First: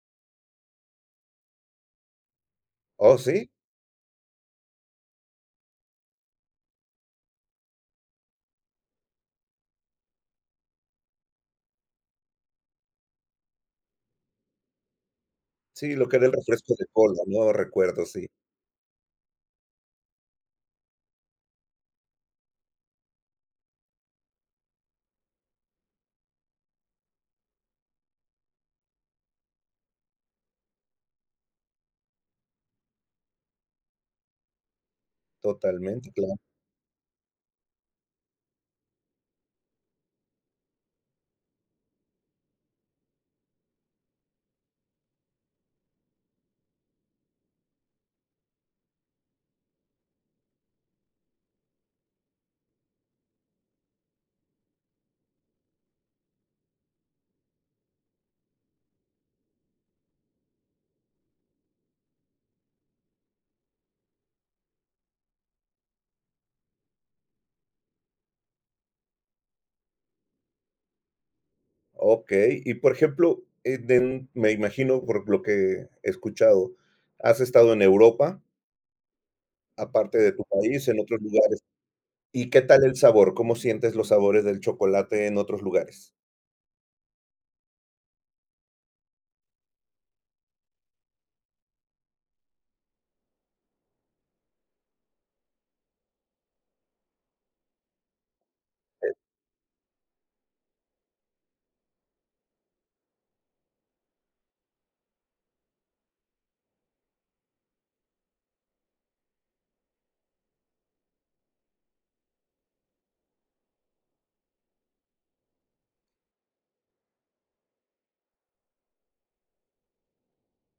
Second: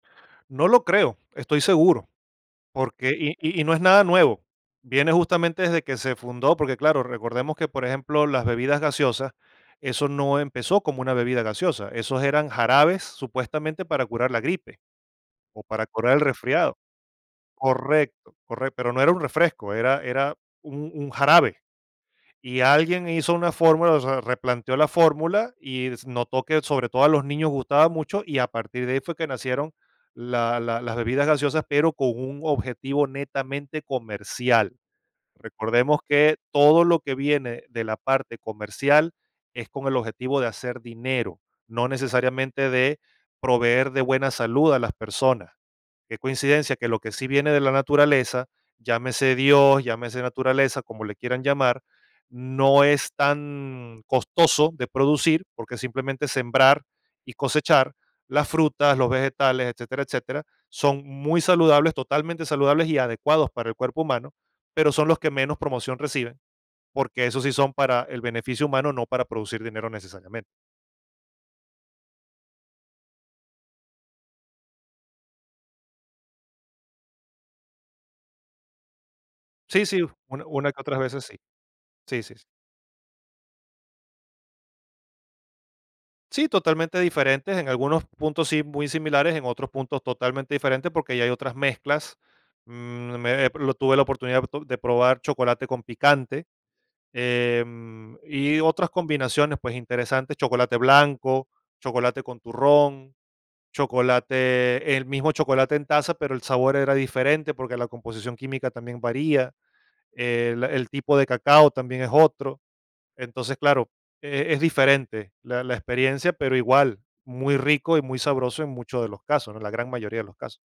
No lo creo, estoy seguro, porque, Oh, y ¿sí? y y no es nada nuevo, viene justamente desde que se fundó, porque, claro, recordemos que, por ejemplo, las bebidas gaseosa, eso no empezó como una bebida gaseosa, esos eran jarabes supuestamente para curar la gripe o para Sí, lo curar que el era el refresco resfriado. de cola, ¿no?, recuerdo, sí. Correcto, corre pero no era un refresco, era era, un un jarabe. Y alguien hizo una fórmula, o sea, replanteó la fórmula y es notó que sobre todo a los niños gustaba mucho, y a partir de ahí fue que nacieron la la las bebidas gaseosas, pero con un objetivo netamente comercial. Recordemos Totalmente, claro. que todo lo que viene de la parte comercial es con el objetivo de hacer dinero, no necesariamente de proveer de buena salud a las personas. ¿Qué coincidencia que lo que sí viene de la naturaleza, llámese Dios, llámese naturaleza, como le quieran llamar?, no es tan costoso de producir, porque simplemente sembrar y cosechar las frutas, los vegetales, etcétera, etcétera, son muy saludables, totalmente saludables y adecuados para el cuerpo humano, pero son los que menos promoción reciben, porque esos sí son para el beneficio humano, no para producir dinero necesariamente. Okey. Y, por ejemplo, eh, den me imagino, por lo que he escuchado, has estado en Europa Sí, sí, u aparte de tu una que país, otras en otros veces sí. lugares, Sí, sí, sí. ¿y qué tal el sabor? ¿Cómo sientes los sabores del chocolate en otros lugares? Sí, totalmente diferentes, en algunos puntos sí, muy similares, en otros puntos totalmente diferentes, porque ya hay otras mezclas, mm, me, eh, lo tuve la oportunidad de probar chocolate con picante, em, y otras Eh. combinaciones, pues, interesantes, chocolate blanco, chocolate con turrón, chocolate el mismo chocolate en taza, pero el sabor era diferente porque la composición química también varía. El el tipo de cacao también es otro. Entonces, claro, e es diferente la la experiencia, pero igual, muy rico y muy sabroso en muchos de los casos, ¿no?, en la gran mayoría de los casos.